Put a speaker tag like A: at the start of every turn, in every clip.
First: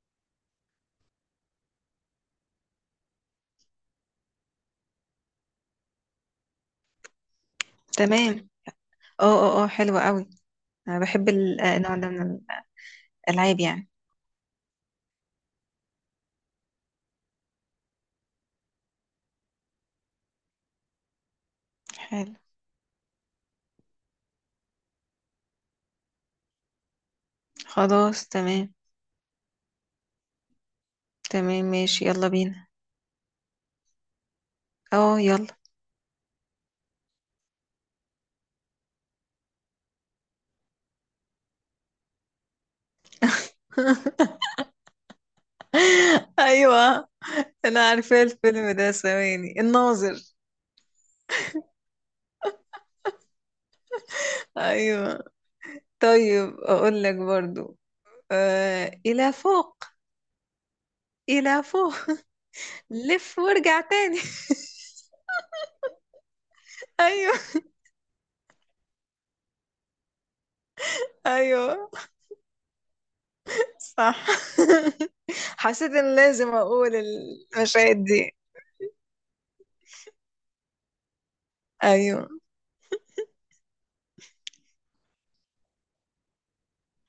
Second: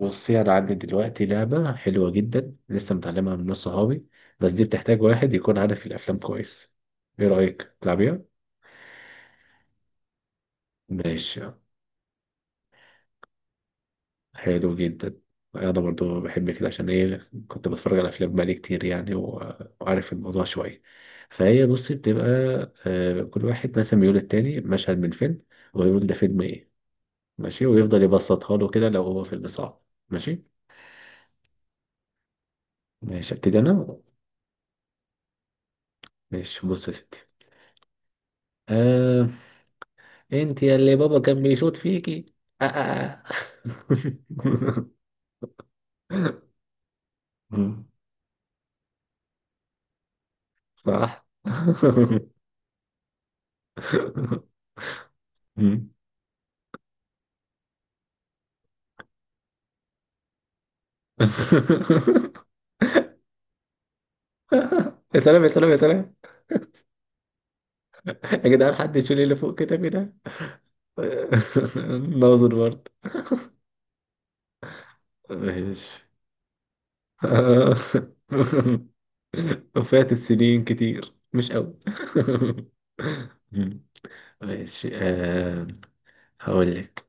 A: بصي انا عندي دلوقتي لعبه حلوه جدا لسه متعلمها من ناس صحابي، بس دي بتحتاج واحد يكون عارف الافلام كويس. ايه رايك تلعبيها؟
B: تمام. اه حلوة قوي. انا بحب
A: ماشي.
B: النوع ده من الالعاب يعني.
A: حلو جدا. انا برضو بحب كده عشان ايه، كنت بتفرج على افلام بقالي كتير يعني و- وعارف الموضوع شويه. فهي بصي بتبقى
B: حلو.
A: كل واحد مثلا بيقول التاني مشهد من فيلم، ويقول ده فيلم ايه. ماشي، ويفضل
B: خلاص
A: يبسطها له
B: تمام.
A: كده لو هو فيلم صعب. ماشي.
B: تمام ماشي، يلا بينا.
A: ماشي ابتدي انا.
B: اه يلا.
A: ماشي، بص يا ستي. آه، انت يا اللي بابا كان بيشوط فيكي. آه آه. آه.
B: ايوه، انا
A: مم.
B: عارفه الفيلم ده، ثواني، الناظر.
A: صح.
B: ايوه.
A: مم.
B: طيب اقول لك برضو. آه، الى فوق. الى فوق. لف وارجع تاني.
A: يا سلام يا سلام يا سلام.
B: ايوه
A: يا جدعان حد يشيل اللي فوق كتابي ده.
B: ايوه
A: ناظر برضه.
B: صح.
A: ماشي.
B: حسيت ان لازم اقول المشاهد دي.
A: وفات السنين كتير، مش قوي.
B: ايوه.
A: ماشي، آه. هقول لك،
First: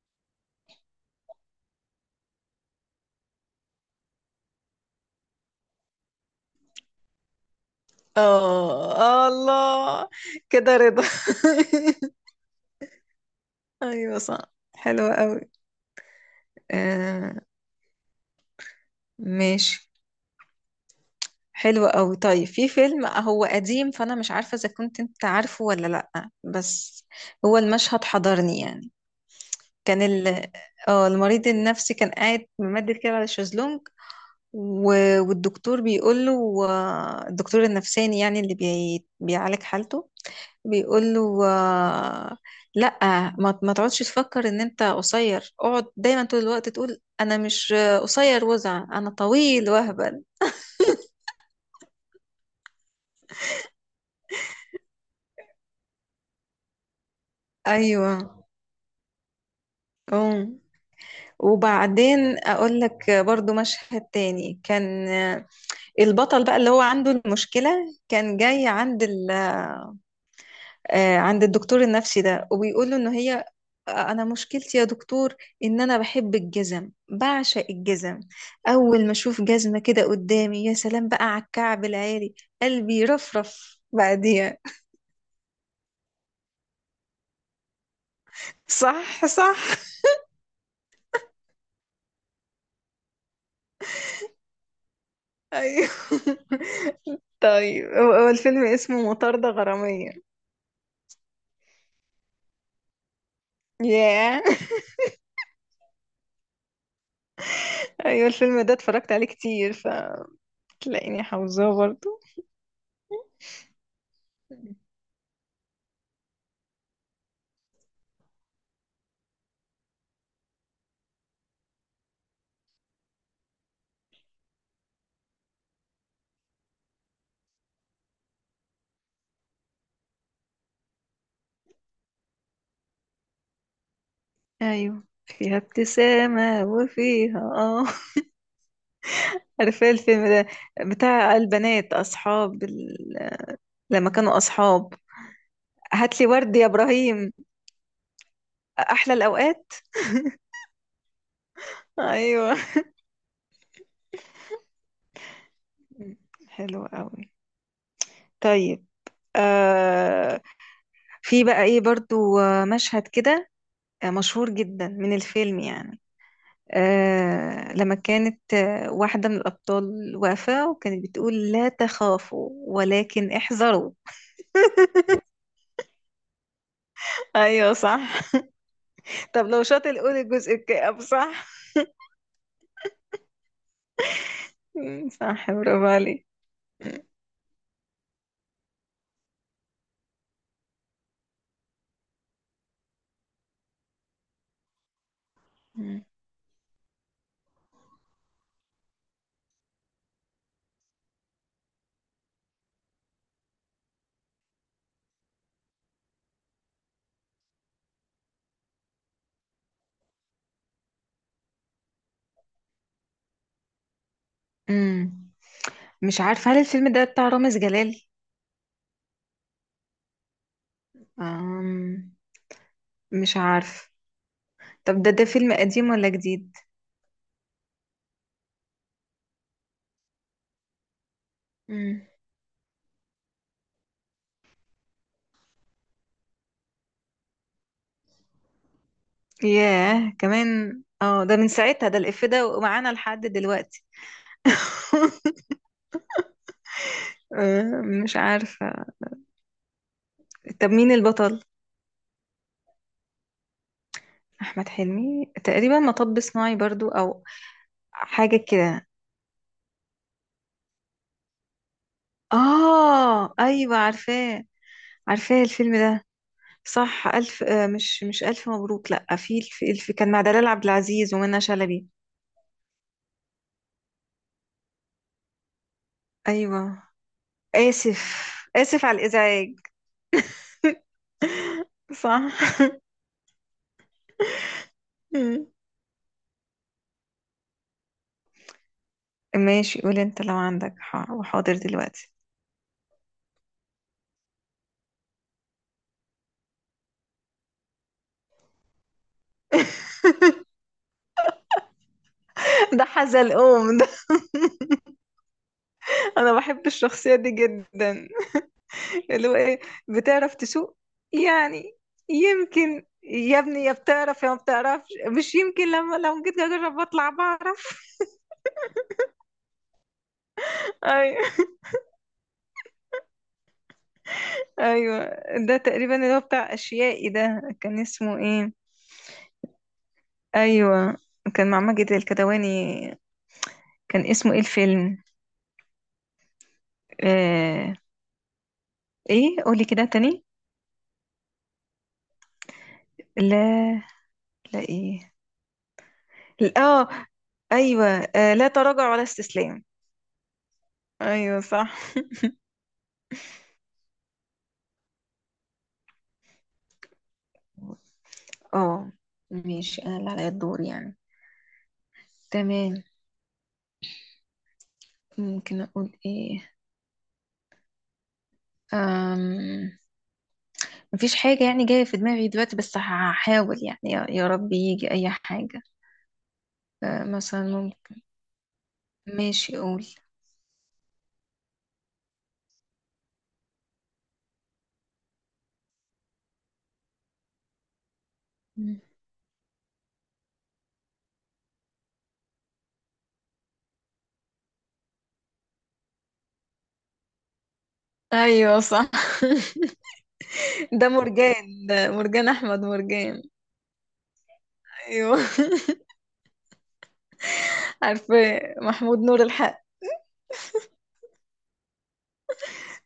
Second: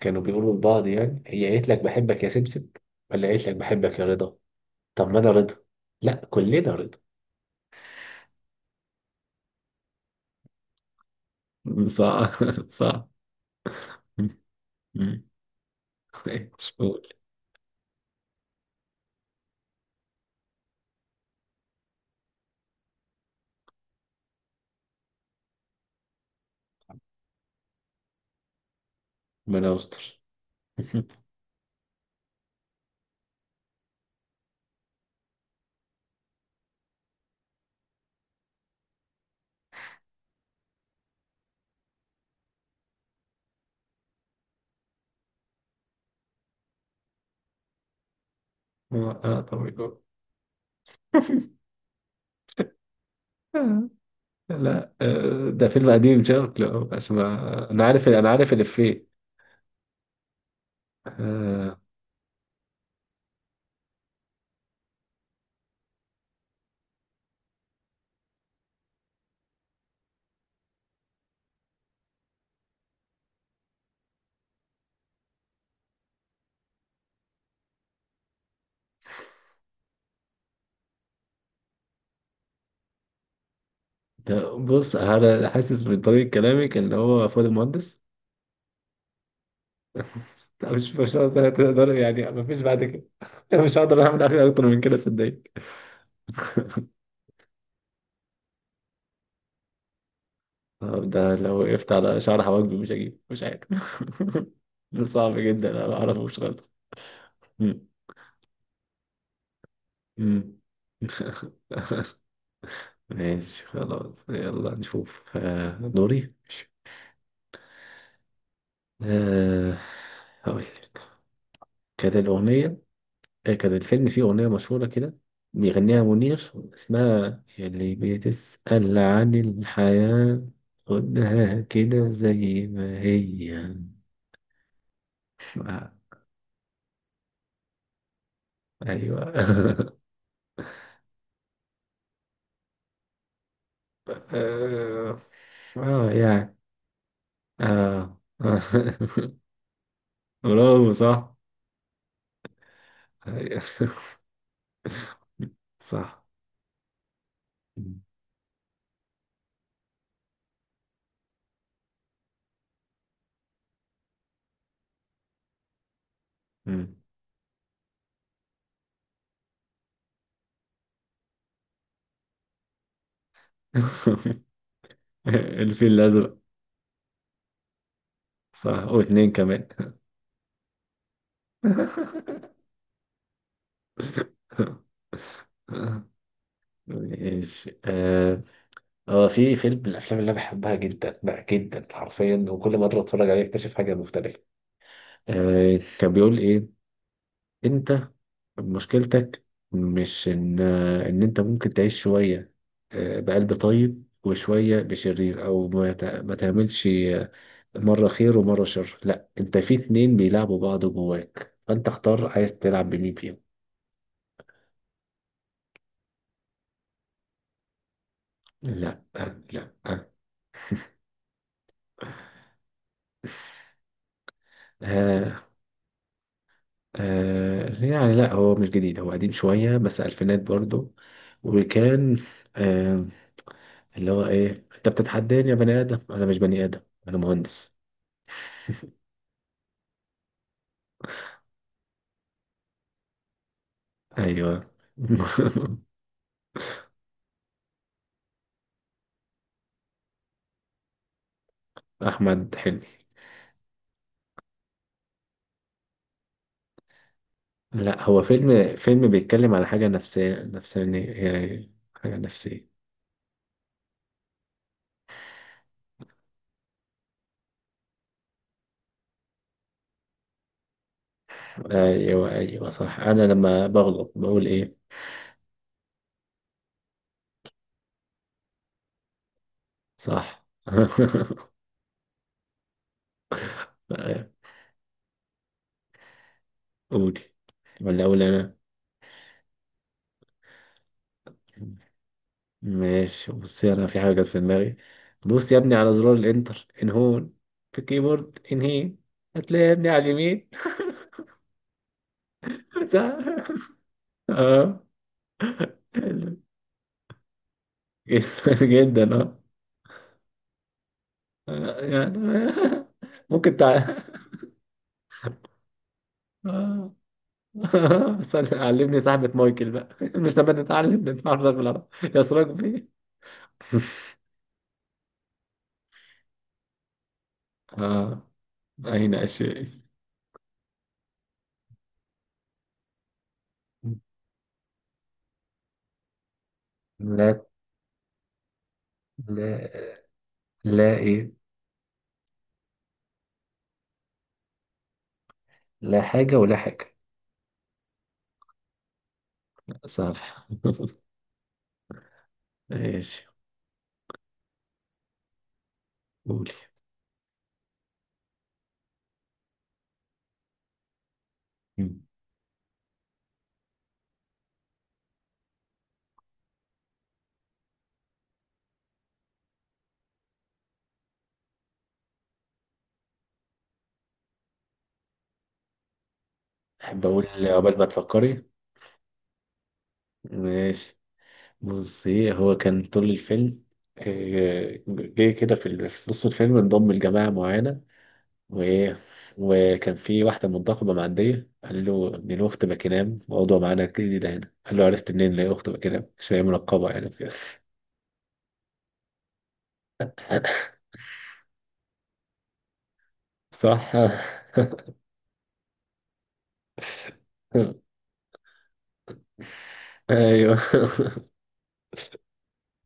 A: كانوا بيقولوا لبعض يعني، هي قالت لك بحبك يا سبسب، ولا قالت لك بحبك يا رضا؟ طب ما انا رضا. لا كلنا رضا.
B: اه الله. كده رضا.
A: صح. صح.
B: ايوه صح. حلوة
A: مم.
B: قوي.
A: مش بقول؟
B: آه ماشي. حلوة قوي. طيب في فيلم هو قديم، فانا مش عارفة اذا كنت انت عارفه ولا لا، بس هو المشهد حضرني يعني.
A: ربنا
B: كان
A: يستر.
B: اه المريض النفسي كان قاعد ممدد كده على الشезлونج و... والدكتور بيقول له، الدكتور النفساني يعني اللي بيعالج حالته، بيقول له لا، ما تقعدش تفكر ان انت قصير، اقعد دايما طول الوقت تقول انا مش قصير، وزع انا
A: اه طب
B: طويل
A: يقول.
B: وهبل.
A: لا ده فيلم قديم شكله، عشان ما انا عارف
B: ايوه.
A: انا عارف الافيه.
B: أم.
A: آه،
B: وبعدين اقول لك برضو مشهد تاني كان البطل بقى اللي هو عنده المشكلة، كان جاي عند ال عند الدكتور النفسي ده، وبيقول له ان هي، انا مشكلتي يا دكتور ان انا بحب الجزم، بعشق الجزم، اول ما اشوف جزمة كده قدامي يا سلام بقى على الكعب العالي، قلبي يرفرف
A: ده
B: بعديها.
A: بص، انا حاسس من طريقة كلامك ان هو فؤاد المهندس.
B: صح صح.
A: لا مش هقدر، تقدر يعني، مفيش بعد كده. انا مش هقدر اعمل حاجه اكتر من كده صدقني.
B: ايوه. طيب هو الفيلم اسمه مطاردة غرامية.
A: طب ده لو وقفت على شعر حواجبي مش هجيب، مش عارف.
B: ياه.
A: ده صعب جدا، انا ما اعرفوش خالص. مم.
B: ايوه الفيلم ده اتفرجت عليه كتير،
A: مم.
B: فتلاقيني حافظاه برضه.
A: ماشي خلاص، يلا نشوف دوري ماشي. آه، هقول لك. كانت الأغنية، كان الفيلم فيه أغنية مشهورة كده، بيغنيها منير، اسمها اللي بتسأل عن الحياة. خدها كده زي ما هي.
B: ايوه فيها
A: آه،
B: ابتسامة وفيها.
A: أيوة.
B: عارفة إيه الفيلم ده؟ بتاع البنات أصحاب لما كانوا أصحاب.
A: آه. آه،
B: هاتلي
A: يعني.
B: ورد يا إبراهيم.
A: آه آه.
B: أحلى الأوقات.
A: برافو، صح.
B: أيوة.
A: أيوة. صح.
B: حلو قوي. طيب. آه. في بقى إيه برضو مشهد كده مشهور جدا من الفيلم يعني.
A: مم.
B: آه لما كانت واحدة من الأبطال واقفة وكانت بتقول لا تخافوا ولكن احذروا.
A: الفيل الأزرق.
B: أيوة صح.
A: صح، واتنين
B: طب لو
A: كمان.
B: شاطر قول الجزء الكئيب. صح. مم، صح، برافو عليك.
A: ماشي، آه. هو في فيلم من الافلام اللي انا بحبها جدا بقى، جدا حرفيا، وكل ما ادخل اتفرج عليه اكتشف حاجه مختلفه. آه كان بيقول ايه، انت مشكلتك مش ان ان انت ممكن تعيش شويه آه بقلب طيب وشويه بشرير، او ما تعملش مره خير ومره شر. لا، انت في اتنين بيلعبوا بعض جواك، فانت اختار عايز تلعب بمين فيهم.
B: امم. مش عارفة هل الفيلم ده بتاع رامز جلال؟
A: لا لا.
B: أم... مش عارف. طب ده
A: آه.
B: فيلم قديم ولا جديد؟
A: آه، يعني لا هو مش جديد، هو قديم شوية بس ألفينات برضو.
B: امم.
A: وكان آه اللي هو إيه، أنت بتتحداني يا بني آدم؟ أنا مش بني آدم، أنا مهندس.
B: ياه، كمان. اه ده من ساعتها، ده الإف ده ومعانا لحد دلوقتي.
A: أيوه.
B: مش عارفة. طب مين البطل؟
A: أحمد حلمي.
B: أحمد حلمي. تقريبا مطب صناعي برضو، أو
A: لا، هو
B: حاجة
A: فيلم
B: كده.
A: فيلم بيتكلم على حاجة نفسية نفسانية، يعني حاجة نفسية.
B: آه أيوة عارفاه. عارفاه الفيلم ده. صح، ألف مش ألف مبروك، لأ، في الف كان مع دلال عبد العزيز ومنى شلبي.
A: أيوه أيوه صح. أنا لما بغلط بقول إيه؟
B: أيوة. آسف. آسف على الإزعاج.
A: صح.
B: صح. مم.
A: قولي ولا أقول أنا؟
B: ماشي قول انت لو عندك وحاضر دلوقتي.
A: ماشي، بصي انا في حاجه جت في دماغي. بص يا ابني على زرار الانتر ان هون، في الكيبورد ان هي، هتلاقي يا ابني على اليمين.
B: ده
A: صح.
B: حزلقوم ده.
A: اه.
B: انا بحب الشخصية دي جدا.
A: جدا
B: اللي هو
A: اه.
B: ايه، بتعرف تسوق يعني.
A: آه، يعني.
B: يمكن يا
A: ممكن
B: ابني يا
A: تع...
B: بتعرف يا ما بتعرفش. مش يمكن، لما لو جيت اجرب
A: آه.
B: اطلع بعرف.
A: علمني صاحبة مايكل بقى، مش لما نتعلم نتعرف
B: ايوه
A: بالعربي يا سراج بيه.
B: ايوه. ده تقريبا اللي هو بتاع اشيائي ده، كان اسمه
A: اه،
B: ايه؟
A: أين أشياء.
B: ايوه كان مع ماجد الكدواني، كان اسمه ايه الفيلم؟
A: لا،
B: آه... ايه قولي
A: لا
B: كده تاني.
A: لا إيه.
B: لا. لا ايه.
A: لا حاجة ولا
B: اه،
A: حاجة.
B: ايوه آه، لا تراجع ولا استسلام.
A: صح.
B: ايوه صح.
A: ماشي، قولي.
B: اه ماشي، انا اللي عليا الدور يعني.
A: مم.
B: تمام. ممكن اقول ايه؟ أم... مفيش حاجة يعني جاية في دماغي دلوقتي، بس هحاول يعني، يا رب يجي أي حاجة. أه
A: أحب أقول
B: مثلا
A: عقبال ما
B: ممكن.
A: تفكري.
B: ماشي قول.
A: ماشي، بصي هو كان طول الفيلم، جه كده في في نص الفيلم انضم لجماعة معينة،
B: مم.
A: وإيه، وكان في واحدة منتخبة معدية قال له إن له أخت باكينام، موضوع معانا جديدة هنا، قال له عرفت منين إن هي أخت باكينام؟ عشان هي منقبة يعني كده.
B: أيوة صح. ده مرجان، ده مرجان أحمد مرجان.
A: صح.
B: أيوة. عارفة، محمود نور الحق.
A: أيوه.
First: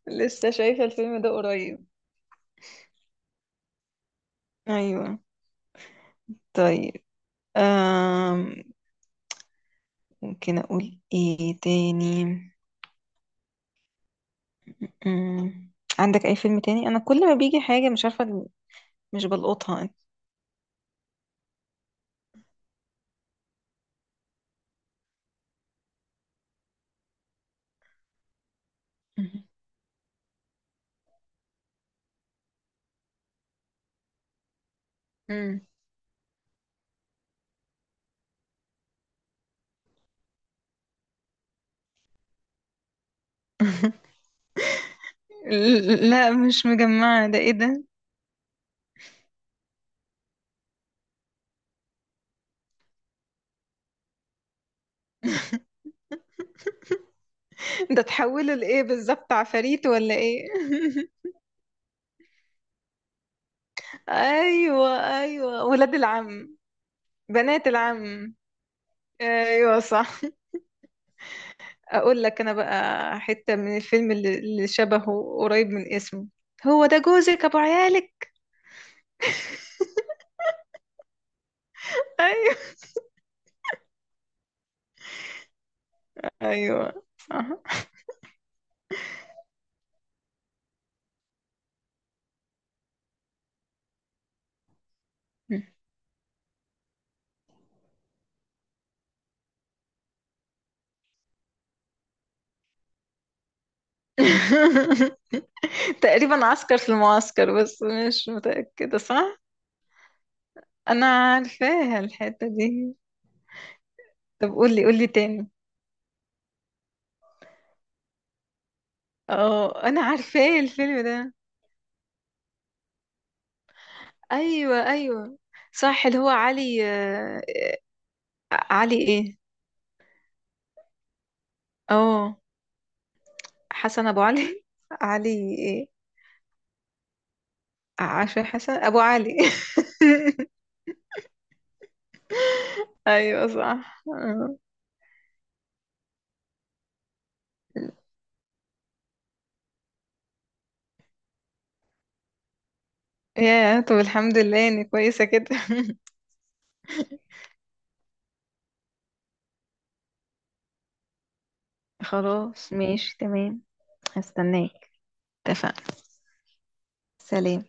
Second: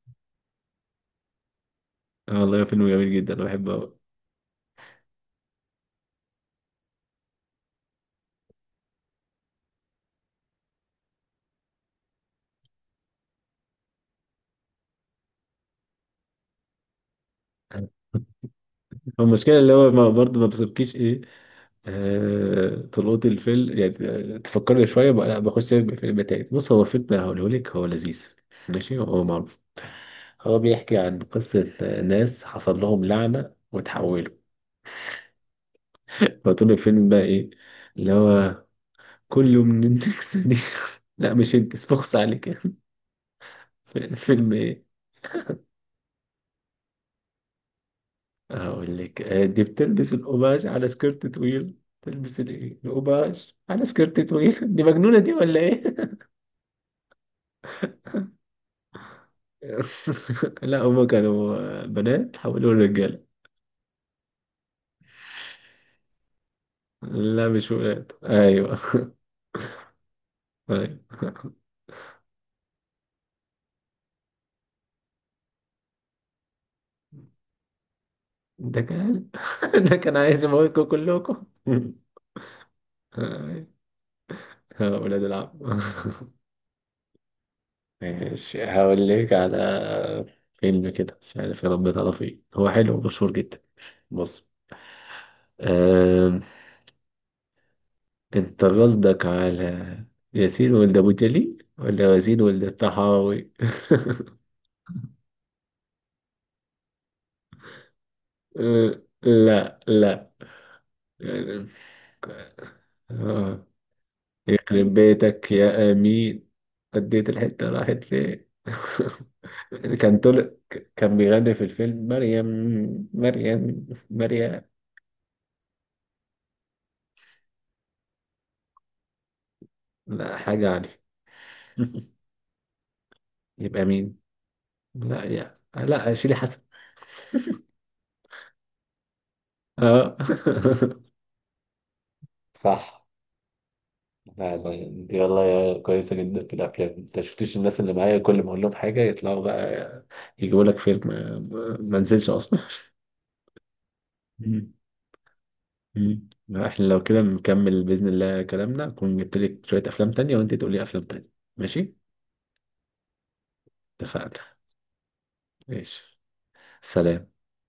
B: لسه شايفة الفيلم ده قريب.
A: والله فيلم جميل جدا، أنا بحبه أوي.
B: أيوة. طيب. أم... ممكن أقول إيه تاني؟ أم... عندك أي فيلم تاني؟ أنا كل ما بيجي حاجة مش عارفة،
A: هو
B: مش
A: المشكلة اللي هو
B: بلقطها.
A: برضه ما بيسيبكيش ايه، طلوعات الفيلم يعني. تفكرني شوية بقى، لا بخش الفيلم تاني. بص، هو فيلم هقوله لك هو لذيذ، ماشي؟ هو معروف. هو بيحكي عن قصة ناس حصل لهم لعنة وتحولوا.
B: أمم.
A: فطول الفيلم بقى إيه اللي هو، كل من إنك صديق. لا مش أنت، بخص عليك يعني. فيلم إيه؟
B: لا مش مجمعة، ده إيه ده؟
A: هقول لك دي بتلبس القماش على سكيرت طويل، تلبس الإيه القماش على سكيرت طويل. دي مجنونة دي ولا إيه؟
B: ده تحوله لإيه بالظبط، عفاريت ولا إيه؟
A: لا هما كانوا بنات حولوا لرجالة.
B: أيوة. أيوة ولاد العم.
A: لا
B: بنات
A: مش ولاد،
B: العم.
A: ايوه.
B: أيوة صح.
A: ايوه.
B: اقول لك انا بقى، حتة من الفيلم اللي شبهه قريب من اسمه. هو ده جوزك ابو عيالك.
A: ده كان ده كان عايز يموتكم كلكم.
B: ايوه
A: أيوة. يا ولاد العم.
B: ايوه صح.
A: ماشي، هقول لك على فيلم كده مش عارف، يا رب تعرف ايه. هو حلو ومشهور جدا. بص، آه، انت قصدك على ياسين ولد ابو جليل ولا ياسين ولد الطحاوي؟
B: تقريبا عسكر في المعسكر، بس مش متأكدة. صح.
A: لا.
B: انا
A: لا.
B: عارفاها الحتة دي.
A: آه.
B: طب قولي،
A: يخرب
B: قولي تاني.
A: بيتك يا امين، اديت الحته راحت فين.
B: اه انا
A: كان طلع،
B: عارفاه الفيلم
A: كان
B: ده.
A: بيغني في الفيلم مريم، مريم.
B: ايوه ايوه صح. اللي هو علي علي ايه.
A: لا حاجه علي.
B: اه.
A: يبقى
B: حسن
A: مين؟
B: ابو علي.
A: لا
B: علي
A: يا،
B: إيه؟
A: لا شيلي حسن.
B: عشري حسن ابو علي.
A: اه. صح.
B: ايوه صح
A: لا لا دي والله يا كويسة جدا في الأفلام، أنت شفتش الناس اللي معايا كل ما أقول لهم حاجة يطلعوا بقى يجيبوا لك فيلم ما نزلش أصلا.
B: يا طب الحمد لله اني كويسه كده.
A: لا، احنا لو كده نكمل بإذن الله كلامنا، أكون جبت لك شوية أفلام تانية وأنت تقولي أفلام تانية. ماشي.
B: خلاص ماشي تمام.
A: اتفقنا.
B: هستناك. اتفقنا.
A: ماشي. سلام.
B: سلام.